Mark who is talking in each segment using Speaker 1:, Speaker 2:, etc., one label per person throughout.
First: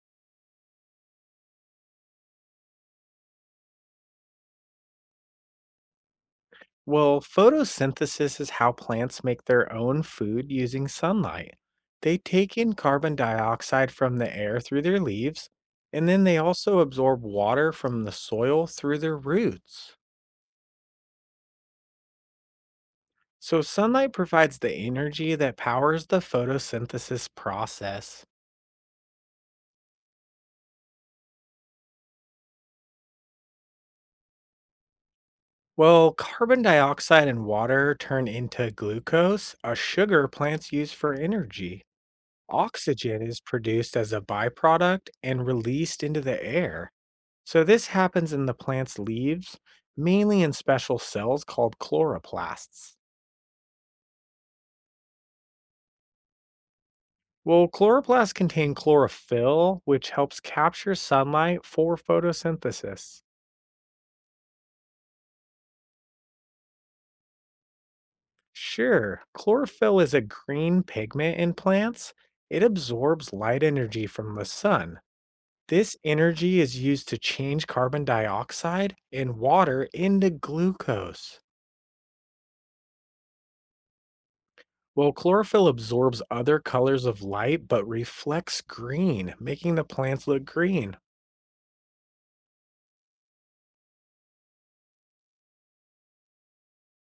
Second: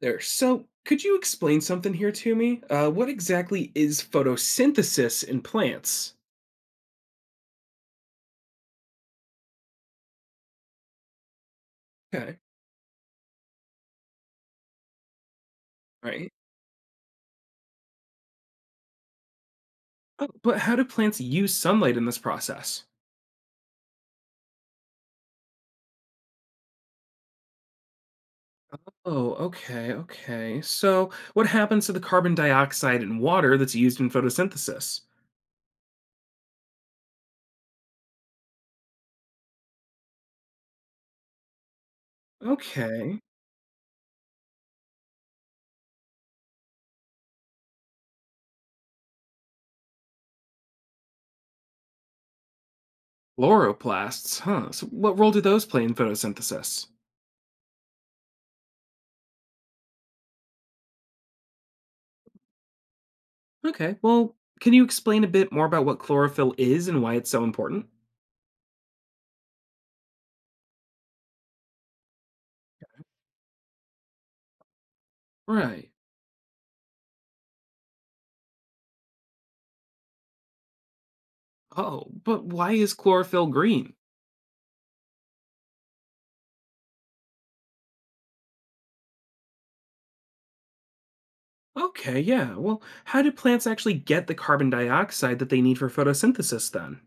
Speaker 1: There. So, could you explain something here to me? What exactly is photosynthesis in plants?
Speaker 2: Well, photosynthesis is how plants make their own food using sunlight. They
Speaker 1: Okay.
Speaker 2: take in carbon dioxide from the air through their leaves, and then
Speaker 1: Right.
Speaker 2: they also absorb water from the soil through their roots.
Speaker 1: Oh, but how do plants use sunlight in this process?
Speaker 2: So, sunlight provides the energy that powers the photosynthesis process.
Speaker 1: Oh, okay, okay. So, what happens to the carbon dioxide and water that's used in photosynthesis?
Speaker 2: Well, carbon dioxide and water turn into glucose, a sugar plants use for energy.
Speaker 1: Okay.
Speaker 2: Oxygen is produced as a byproduct and released into the air. So this happens in the plant's leaves, mainly in special cells called chloroplasts.
Speaker 1: Chloroplasts, huh? So, what role do those play in photosynthesis?
Speaker 2: Well, chloroplasts contain chlorophyll, which helps capture sunlight for photosynthesis.
Speaker 1: Okay, well, can you explain a bit more about what chlorophyll is and why it's so important?
Speaker 2: Sure, chlorophyll is a green pigment in plants. It absorbs light energy from the sun.
Speaker 1: Right.
Speaker 2: This energy is used to change carbon dioxide and water into glucose.
Speaker 1: Oh, but why is chlorophyll green?
Speaker 2: Well, chlorophyll absorbs other colors of light but reflects green, making the plants look green.
Speaker 1: Okay, yeah. Well, how do plants actually get the carbon dioxide that they need for photosynthesis then?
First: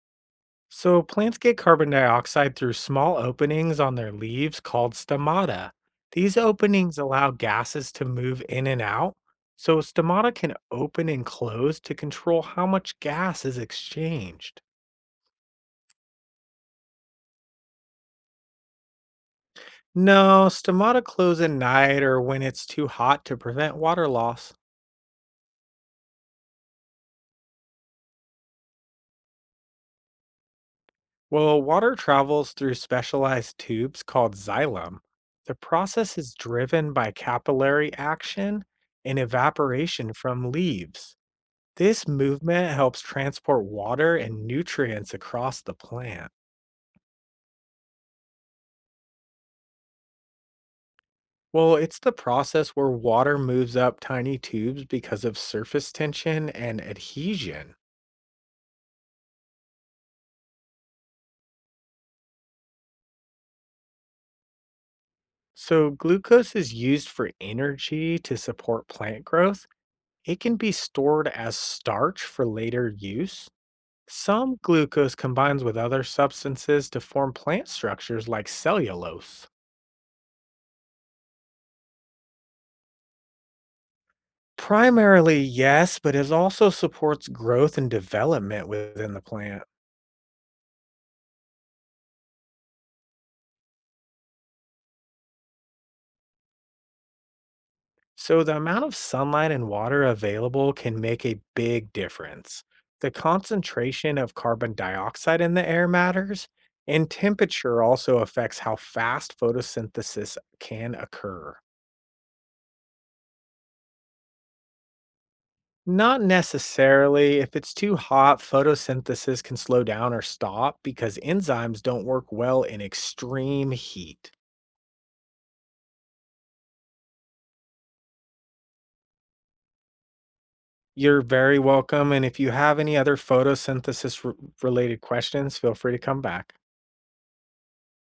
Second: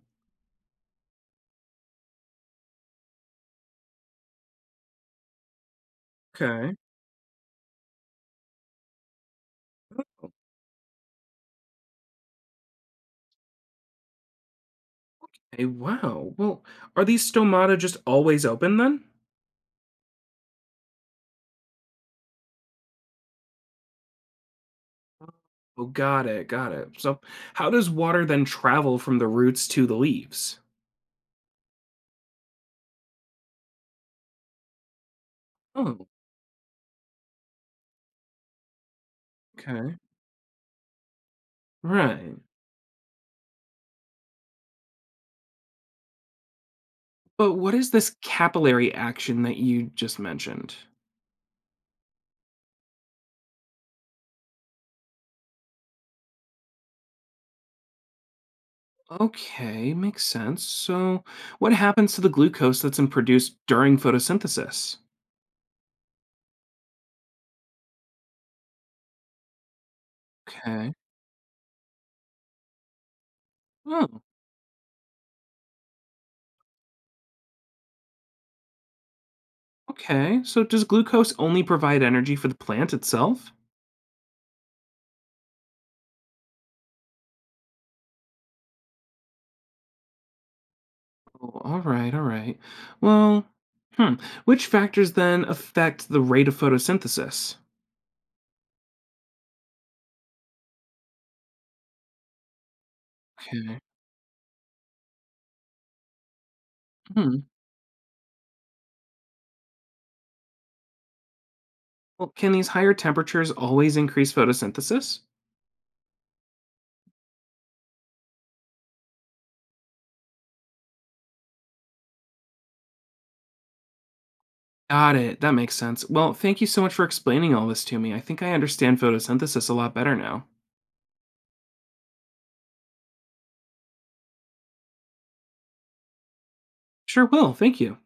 Speaker 2: So, plants get carbon dioxide through small openings on their leaves called stomata. These
Speaker 1: Okay.
Speaker 2: openings allow gases to move in and out. So, stomata can open and close to control how much gas is exchanged.
Speaker 1: Hey, wow. Well, are these stomata just always open then?
Speaker 2: No, stomata close at night or when it's too hot to prevent water loss.
Speaker 1: Oh, got it, got it. So, how does water then travel from the roots to the leaves?
Speaker 2: Well, water travels through specialized tubes called xylem. The
Speaker 1: Oh,
Speaker 2: process is driven by capillary action and
Speaker 1: okay.
Speaker 2: evaporation from leaves. This
Speaker 1: Right.
Speaker 2: movement helps transport water and nutrients across the plant.
Speaker 1: But what is this capillary action that you just mentioned?
Speaker 2: Well, it's the process where water moves up tiny tubes because of surface tension and adhesion.
Speaker 1: Okay, makes sense. So, what happens to the glucose that's been produced during photosynthesis?
Speaker 2: So, glucose is used for energy to support plant growth. It can be
Speaker 1: Okay.
Speaker 2: stored as starch for later use. Some glucose combines with other substances to form plant structures like cellulose.
Speaker 1: Okay, so does glucose only provide energy for the plant itself?
Speaker 2: Primarily, yes, but it also supports growth and development within the plant.
Speaker 1: Oh, all right, all right. Well, hmm. Which factors then affect the rate of photosynthesis?
Speaker 2: So, the amount of sunlight and water available can make a big difference. The
Speaker 1: Okay.
Speaker 2: concentration of carbon dioxide in the air matters, and
Speaker 1: Hmm.
Speaker 2: temperature also affects how fast photosynthesis can occur.
Speaker 1: Well, can these higher temperatures always increase photosynthesis?
Speaker 2: Not necessarily. If it's too hot, photosynthesis can slow down or stop because enzymes don't work well in extreme heat.
Speaker 1: Got it. That makes sense. Well, thank you so much for explaining all this to me. I think I understand photosynthesis a lot better now.
Speaker 2: You're very welcome. And if you have any other photosynthesis related questions, feel free to come back.
Speaker 1: Sure will. Thank you.